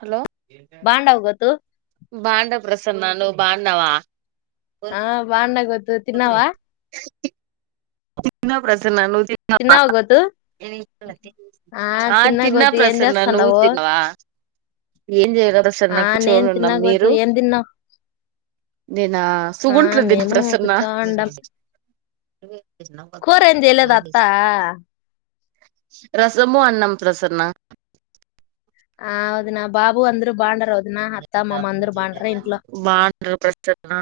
Hello బాగుండావు గోతు బాండవ ప్రసన్నను బా అన్నావా అ తిన్నావా తిన్న ప్రసన్నను తవా తిన్నావా గోతు ఆ తిన్నా గోతు ఏం ప్రసన్న నువ్వు చేస్తాండావు తినవా ఏం చేయగ ప్రసన్న ఆ నేను కూర్చొని ఉన్నాం తిన్నా గోతు మీరు ఏం తిన్నావు నేనా ఆ సుగుంట్లు తిన్న మేము ప్రసన్న కూర్చోండం కూర ఏం జేయలేదా తా రసము అన్నం ప్రసన్న ఆ వదిన బాబు అందరూ బావుండారా వదినా బాగున్నారు ప్రసన్న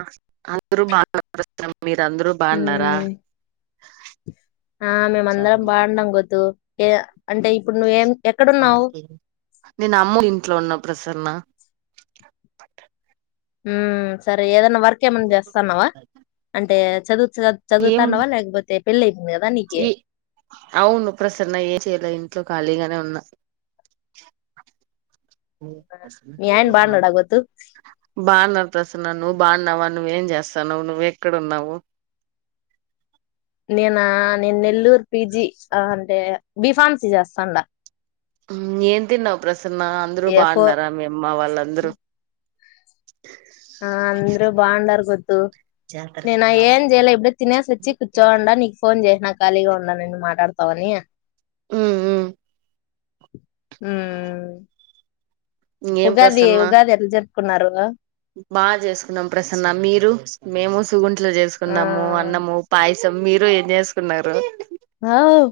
అందరు బాగున్నారు స ఉమ్ ఆ మేమ అందరం బాగుడాం గొత్తు ఏ అంటే ఇప్పుడు నువ్వేం ఎక్కడున్నావు నేను అమ్మోళ్ల ఇంట్లో ఉన్నా ప్రసన్న పట్ ఉమ్ సరే ఏదన్నా వర్క్ ఏమైనా చేస్తున్నావా అంటే చదువు చదువుతాన్నావా లేకపోతే పెళ్లే ఈ అవును ప్రసన్న ఏం చేయాలే ఇంట్లో ఖాళీగానే ఉ న్నా మీ ఆయన బాగున్నాడా గోతు బాగున్న ప్రసన్న నువ్వు బాగున్నావా నువ్వేం చేస్తాన్నావ్ నువ్వెక్కడ ఉన్నావు నేనా నేను నెల్లూరు పీజీ ఆ అంటే బీఫార్మసీ చేస్తాండా ఉమ్ ఏం తిన్నావు ప్రసన్న అందరు ఎఫో బాగున్నారా మీ అమ్మ వాళ్ళందరూ ఆ అందరు బాగుండారు గోతి నేను ఏం చేయలే ఇప్పుడ తినేసి వచ్చి కూర్చోండా నీకు ఫోన్ చేసినా ఖాళీగా ఉండా అని మాట్లాడతావని ఉమ్ ఉమ్ ఉమ్ ఏం ఉగాది ప్రసన్న ఉగాది ఎట్ల జరుపు కున్నారు. బాగా చేసుకున్నాం ప్రసన్న మీరు మేము సుగుండలు ఆ చేసుకున్నాము అన్నము పాయ సం మీరు ఏం చేసుకున్నారు. వావ్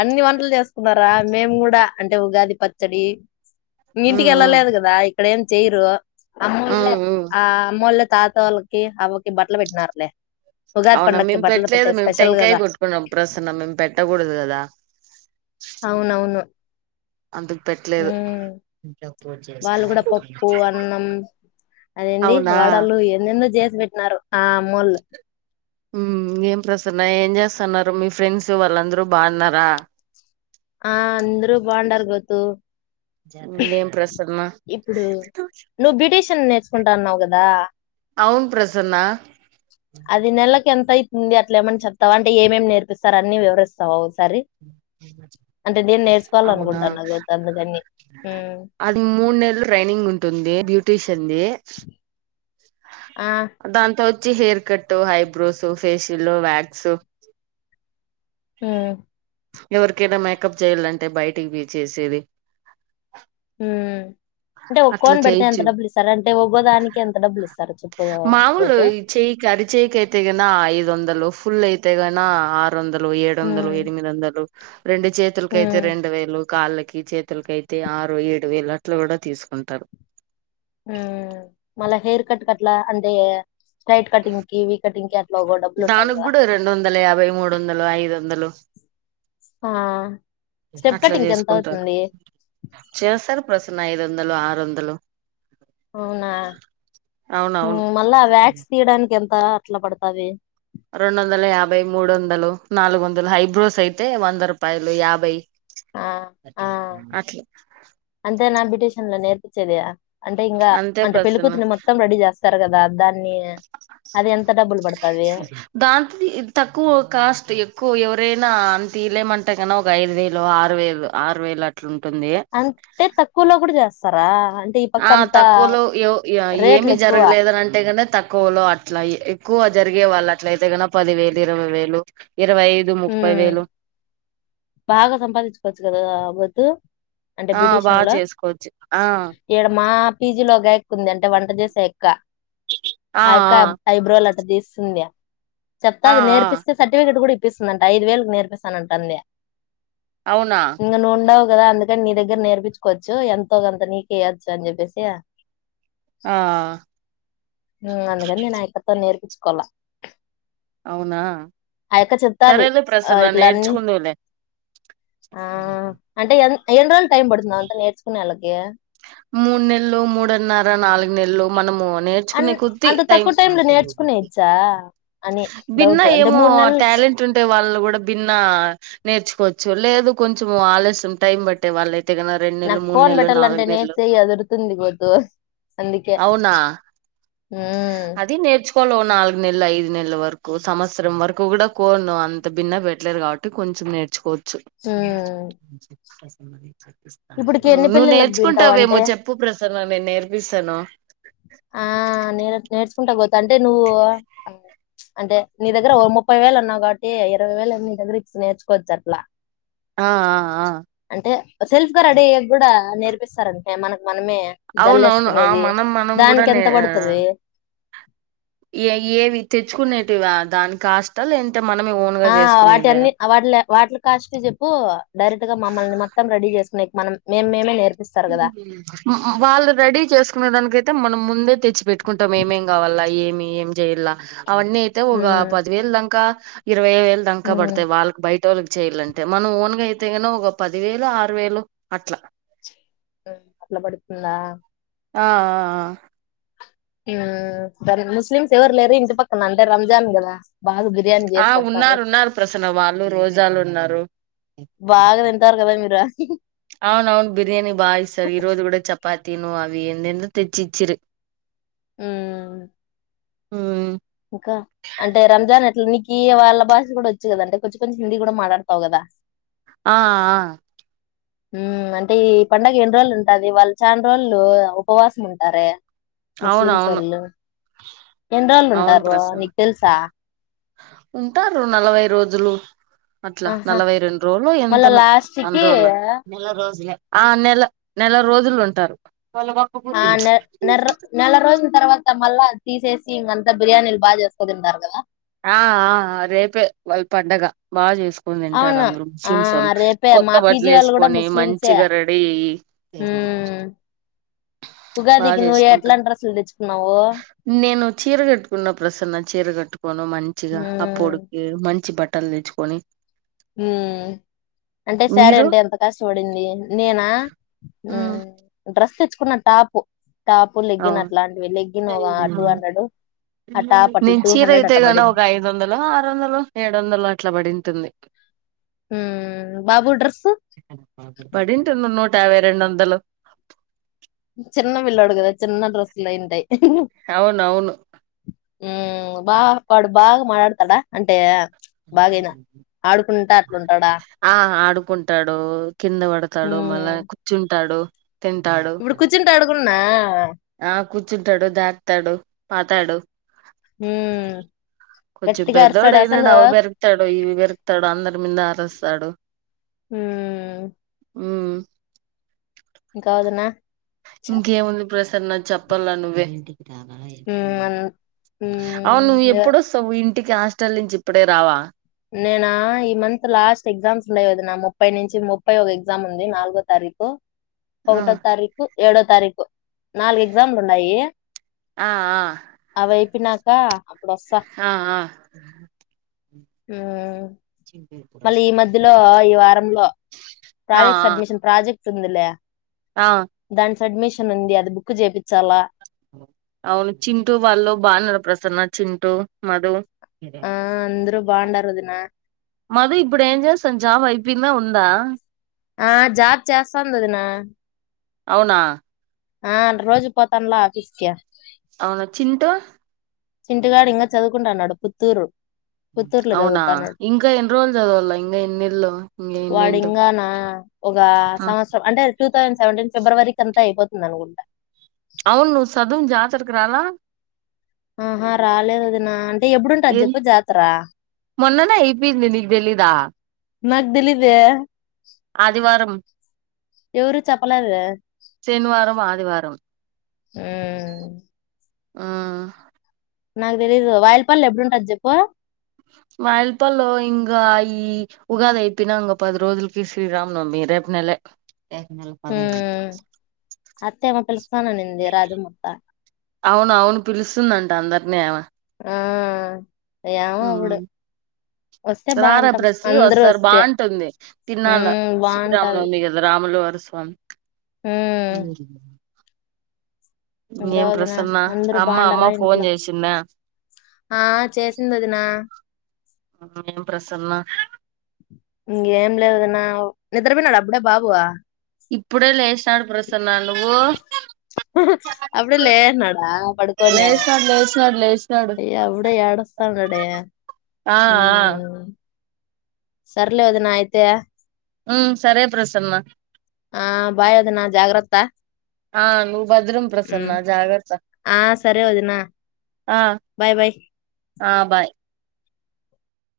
అన్ని వంటలు చేసుకున్నారా మేము కూడా అంటే ఉగాది పచ్చడి, ఉమ్ ఇంటికి ఎళ్లా ఉమ్ లేదు కదా ఇక్కడేం చేయరు ఆ మూలే ఉమ్ ఉమ్ ఆ మూల తాత వాళ్ళకి అవ్వకి బట్టలు పెట్టినారులే ఉగాది అవున పండక్కి మేం బట్టలు పెట్లేదు పెట్టే మేం స్పెషల్ టెంకాయ కదా కొట్టుకున్నాం ప్రసన్న మేం పెట్ పెట్టాకుడదు కదా అవునవును అందుకు పెట్టలేదు ఉమ్ వాళ్ళు కూడా పప్పు అన్నం అదేంది అవునా వడలు ఎన్నోనో చేస్త చేసి పెట్టినారు ఆ అమ్మ వాళ్లు హు ఏం ప్రసన్న ఏం చేస్తున్నారు మీ ఫ్రెండ్స్ వాళ్ళందరు బాగున్నారా ఆ అందరు బాగున్నారు గౌతు ఇంకేం ప్రసన్న చసుకుంటున్నావు కదా అవున్ ప్రసన్న అది నెలాకి ఎంత ఇ ఉంది అట్లే ఏమని చెతా అంటే ఏమేమి నేర్పిస్తారు అని వివరిస్తావ నేర్చుకోవాల అవునా అనుకుంటాన్నా గోతు అందుకని ఉమ్ అది మూడు నెలలు ట్రైనింగ్ ఉంటుంది. బ్యూటీషియన్ది ఆ దాంతో వచ్చి hair cut eyebrows facial wax హు ఎవరికైనా మేకప్ చెయాలంటే బయటికి పోయి చేసేది హు అంటే ఒక అట్లా కోన్ పెడితే ఎంత చేయొచ్చు డబ్బులు ఇస్తారు. అంటే ఒకోదానికి ఎంత డబ్బులు ఇస్తారు చెప్పు మామూలు ఈ చెయ్యికి అరిచేయికైతే గిన ఐదు వందలు ఫుల్ అయితే గానీ ఆర్ ఆరు వందలు ఏడు వందలు ఉమ్ ఎనిమిది వందలు రెండు చేతులకైతే ఉమ్ రెండు వేలు కాళ్ళకి చేతులకి అయితే ఆరు ఏడు వేలు అట్లు కూడా తీసుకుంటారు హు మళ్ళా హెయిర్ కట్ కి కట్లా అంటే స్ట్రైట్ కటింగ్ కి వి కటింగ్ కి అట్లా ఒక డబ్బులు ఉంటది దానికి కదా కూడా రెండు వందల యాభై మూడు వందలు ఐదు వందలు ఆ స్టెప్ అట్లా కటింగ్ కి ఎంత చేసుకుంటారు అవుతుంది చేస్తారు కు ప్రసన్న ఐదు వందలు ఆరు వందలు అవునా హు అవునవును మళ్ళా వ్యాక్స్ తీయడానికి ఎంత ఎట్లా పడతాది రెండు వందల యాభై మూడు వందలు నాలుగు వందలు హైబ్రోస్ అయితే వంద రూపాయలు యాభై ఆ ఆ అట్లా అంతే నా బిటషన్లో నే పించేది అంటే ఇంకా అంతే అంటే పెళ్లికూతురిని మొత్తం రెడీ చేస్తారు కదా రాజ్ దాని దాంతి ఇది తక్కువ కాస్ట్ ఎక్కువ ఎవరైనా అ తీలేమంటే కన ఒక ఐదు వేలు ఆరు వేలు ఆరు వేలు అట్లుం అంతే తక్కువలో కూడా జాస్ సరా ఆ తక్కువలో యో ఆ రేట్లు ఏమి ఎక్కువ జరగలేదని అంటే నే తక్కువలో అట్లా ఎక్కువ జరిగే వాళ్ళ అట్లయితే కన పది వేలు ఇరవై వేలు ఇరవై ఐదు ముప్పై ఊమ్ వేలు బాగా సంపాదించుకోవచ్చు కదా బొ టూ అంటే ఆ బాగా బ్యుటీషయన్ ల చేసుకోవచ్చు ఆ ఈడ మా పీజీ లో గాయక్ ఉందండి టె వంట జేసేక్క ఆ ఆ ఆయొక్క ఐబ్రోలా అట్ట తీస్తుంది ఆ చెప్తాది ఆ నేర్పిస్తే సర్టిఫికేట్ కూడ్ పిస్తుందంట ఐదు వేలు నేర్పిస్తానంట అందే అవునా ఇంగ నువ్ ఉండవ్ కదా అందుకని నీ దగ్గర నేర్పించుకోవచ్చు ఎంతో గంత నీకు ఇయొచ్చు అని చెప్పేసి ఆ ఊమ్ అందుకని నేను అ యక్కతోని నేర్పించుకోల అవునా ఆ యక్క చెప్తాది సరేలే ఆ ప్రసన్న ఇట్ల అన్నీ నేర్చుకుందువులే ఆ అంటే ఎన్ ఏండ్రోల్ టైమ్ పడుతుంది అదంతనేర్చుకునే ఆలకు ఏ మూడు నెల్లు మూడున్నారా నాలుగు నెల్లు మనము అన్ నేర్చుకునే కొద్ది అంత టైం తక్కువ లో నేర్చుకునేయచ్చా అని బిన్న డౌట్ అంటే ఏమో మూడు నెలలు టాలెంట్ ఉంటే వాళ్ళు కూడా భిన్న నేర్చుకోవచ్చు లేదు కొంచెం ఆలస్యం టైం పట్టే వాళ్ళయి తెగిన రెండు నెల్లు మూడు నెల్లు నాలుగునెల్లు చెయ్ అదరుతుందిగోతు అందుకే అవునా ఊమ్ నెళ్లు వరకు సంవత్సరం వరకు కూడా కోను అంత భిన్న పెట్టలేరు కాబట్టి కొంచెం నేర్చుకో చు హ్మ్. ప్రసన్న దిచ్చేయ్ ఇప్పటికి ఎన్ని నువ్వు పెళ్ళిళ్ళకి నేర్చుకుం వింటావు గవేమో అంటే చెప్పు ప్రస్ సన్న నేన్ నేర్పిసను ఆ నేలట్ నేర్చ్ చంటా పోతేా అంటే నువ్వు అంటే నీ దగ్గర ముప్పై వేలు ఉన్నావు కాబట్టి ఇరవై వేలు నీ దగ్గర ఇ నేర్చుకోవచ్చు అట్లా ఆ ఆ ఆ అంటే సెల్ఫ్ గారు అడ కూడా నేర్పిస్తారంటే మనకు మనమే అవును అవును ఆ జల్లేసుకునేవి. మనం మనం కూడా న దానికెంత పడతది? ఏ ఏవి తెచ్చుకునేటివి దాని కాస్ట్ త లేండ్ ఆ వాటి అన్నిీ వాటి వాటిల కాస్ట్ చెప్పు డైరెక్ట్ గా మమ్మల్ని మొత్తం రెడీ చేసుకున్నాయి మనం మేము మేమే లేేరు వాళ్ళు రెడీ చేసుకునే దానికయితే మనం ముందే తెచ్చి పెట్టుకుంటాం ఏమేం కావాల ఏమి ఏం చేయల్ అవన్నీ అయితే ఒక హ్మ్. పదివేలు దంక ఇ ఇర్ వయ్య వేలు దాకా హ్మ్. పడతాయి వాళ్ళకి బయట టోల్ కి చేయాలంటే మనం ఓన్గా అయితే కన ఒక పది వేలు ఆరు వేలు అట్లా విన బడుతుందా ఆ సరే ముస్లిమ్స్ ఎవరు లేరు ఇంటి పక్కన అంటే రంజాన్ కదా బాగా బిర్యానీ చేసి ఆ పెడతారు ఉన్నారు ఉన్నారు ప్రసన్న వాళ్ళు రోజాలు ఉన్నారు ఇ అవును అవున్ బిర్యానీి బాయిస్తారు ఇ రోజు కూడా చపాతి తిను అవి ఎంతెంత తెచ్చిచ్చురే ఆ హ దినీ కి వాళ్ళ భాష కూడా వచ్చు కదా అంటే కొంచెం కొంచెం హిందీ కూడా మాట్లాడతావు కదా ఆ ఆ అంటే ఈ పండగ ఎన్ని రోజులు ఉంటది వాళ్ళు చా రోజులు ఉపవాసం ఉంటారే ముస్లింస్ అవునవును ఓల్లు ఎన్ని రోజులు అవును ఉంటారు ప్రసన్న నీకు తెలుసా ఉంటారు నలభై రోజులు అట్లా ఆహా నలభై రెండు రోజులు మళ్ళా ఎంతను లాస్ట్ అన్న కి రోజుల నెల రోజులే ఆ నెల నెల రోజులు ఉంటారు వాళ్ళ గొప్ప ఆ బుద్ధులు నె నెర నెల రోజుల తర్వాత మళ్ళా తీసేసి ఇంకంతా బిర్యానీలు బాగా చేసుకో తింటారు కదా ఆ ఆ రేపే వాళ్ళ పండగ బాగా చేసుకో కోని తింటారు అవును అందరు ఆ ముస్లింస్ వాళు రేపే కొత్త మా పీజీ బట్టలు వాళ్ళు కూడా వేసుకొని ముస్లిమ్సే మంచిగా రెడీ ఉమ్ బా ఉగాదికి నువ్వు చేసుకుంటారు ఎట్లాంటి డ్రస్సులు తెచ్చుకున్నావు నేను చీర కట్టుకున్న ప్రసన్న చీర కట్టు మంచిగా ఉమ్ అప్పడుకు మ మంచి బట్టలు తెచ్చుకొని అంటే సారే మీరు అంటే ఎంత కాష్టపడింది నేనా డ్రెస్ తెచ్చు కున్న తాపు అవును టూ హండ్రెడ్ ఆ టాప్ అట్లా నేను టూ చీర హండ్రెడ్ అయితే అట్ట కను పడింది ఒక అఐదు వందలు ఆరు వందలు ఏడు వందలు అట్లా పడింటుంది ఉమ్ బాబు డ్రెస్సు పడింట ఉన్న ావేరుండ వందలో చిన్న విల్ అడుకుదా చిన్న డ్రస్ ఇంటై అవును అవును ఉ బా పాడు బాగా మాట్లాడతాడా అంటే బాగేనా ఆడుకుంటా అట్లుంటాడా ఆ ఆడుకుంటాడు కింద పడతాడు మళ్ళా ఉమ్ కూర్చుంటాడు తింటాడు సున్నా ఆ కూర్చుంటాడు దాక్తాడు పాతాడు ఉమ్ కొంచెం గట్టిగా పెద్దోడు అరుస్తాడు అయినాడు అసలు అవి పెరుకుతాడు ఇవి పెరుకుతాడు అందరు మీ అరస్ ఆడు హ ఆ ఇంకావదునా ఇంకే ఉంది ప్రసన్న చెప్పలను వెేడి ఉమ్ అన్- అవు నువ్వు ఉమ్ ఇక ఎప్పుడో స ఇ ఇంటికి హాస్టల్ నుంచి ఇప్పుడే రావా నేనా ఈ మంత్ లాస్ట్ ఎగ్జామ్స్ లేద నా ముప్పై నుంచి ముప్పై ఒక ఎగ్జామ్ ఉంది నాలుగో తారీఖు ఆ ఒకటో తారీకుు ఏడో తారీకు నాలుగు ఎక్సాంల్ ఉన్నాయి ఆ అ చెప్పినాక ఆ ఆ ఆ మళ్ళీ ఈ ఆ మధ్యలో ఈ వారంలో ఆ ప్రాజెక్ట్ ఆ సడ్మిషన్ ప్రాజెక్ట్ సందిల ఆ అడ్మిషన్ ఉంది అది బుక్ చేపిచ్చాల అవును చింటూ వాళ్ళు బాన్నార ప్రసన్న చింటూ మధు ఆ అందరూ బాగుండారు వదినా మధు ఇప్పుడు ఏంజేస్ జాబ్ అయిపియిందా ఉందా? ఆ జాబ్ చేస్తాంది ఒదినా అవునా ఆ రోజు పోతానులా ఆఫీస్క్యా అవునా చింటూ చింటుగాడు ఇంకా చదువుకుంటఅన్నాడు పుత్తూరు పుత్తూరులో అవునా చదువుతాన్నాడు ఇంకా ఎన్ని రోజులు చదవాల ఇంకా ఎన్నిళ్లు ఇంకా వాడు ఎన్నింట్ ఇంగానా ఒక ఆ సంవత్సరం అంటే టూ థౌసండ్ సేవంటీన్ ఫిబ్రవరి కి అంత అయిపోతుంది అనుకుంట అవును సదుం జాతరకు ఇ రాలా ఆహా రాలేదు ఒదినా అంటే ఎప్పుడుంటది ఏం చెప్పు జాతర మొన్ననే అయిపోయింది నీకు తెలీదా మగ్ దెలీదే ఆదివారం ఎవరు చెప్పలేదే శనివారం ఆదివారం ఉమ్ ఆ నాకు తెలీదు వాయిలపల్లి ఎప్పుడుంటది చెప్పు వాయల్పాల్లో ఇంకా ఈ ఉగాది అయిపోయినాంగ పది రోజులకి శ్రీరామనవమి రేపు నెలె ఎ నెలకు పదైదు అత్త ఏమో పిలుస్తాననింది రాజమోత్త అవును అవును పిలుస్తుందంట అందరినీ ఆమ ఆ ఏమో అప్పుడు ఉమ్మ్ వస్తే రారా బాగుంటాం ప్రసి అందరూ ఓసారి వస్తే బాగుంటుంది. తిర్నాల్లో ఉమ్ శ్రీరాముల బాగుంటది నవమి కదా రాములు వారు స్వామి ఉమ్ స ఇంకా ఒదినా అందరు అమ్మ అమ్మ బాగుండరా ఫోన్ ఇంట్లో చేసిందా ఆ చేసింది ఒదినా ఇంకేం ప్రసన్న ఇంకేంలేదు ఒదినా నిద్ర పోయినాడ అప్పుడే బాబు వా ఇప్పుడే లేసినాడు ప్రసన్నా నువ్వు అప్పుడే లేసినాడా లేచినాడు లేచినాడు లేచ్ అయ్య అపుడే ఎడస్తానాడే ఆ ఆ హుమ్ సర్లే ఒదినా అయితే ఉ సరే ప్రసన్న ఆ బాయ్ ఒదిన జాగ్రత్త ఆ నువ్వు భద్రం ప్రసన్న ఉమ్ జాగ్రత్త ఆ సరే ఒదినా ఆ బాయ్ బయ్ ఆ బాయ్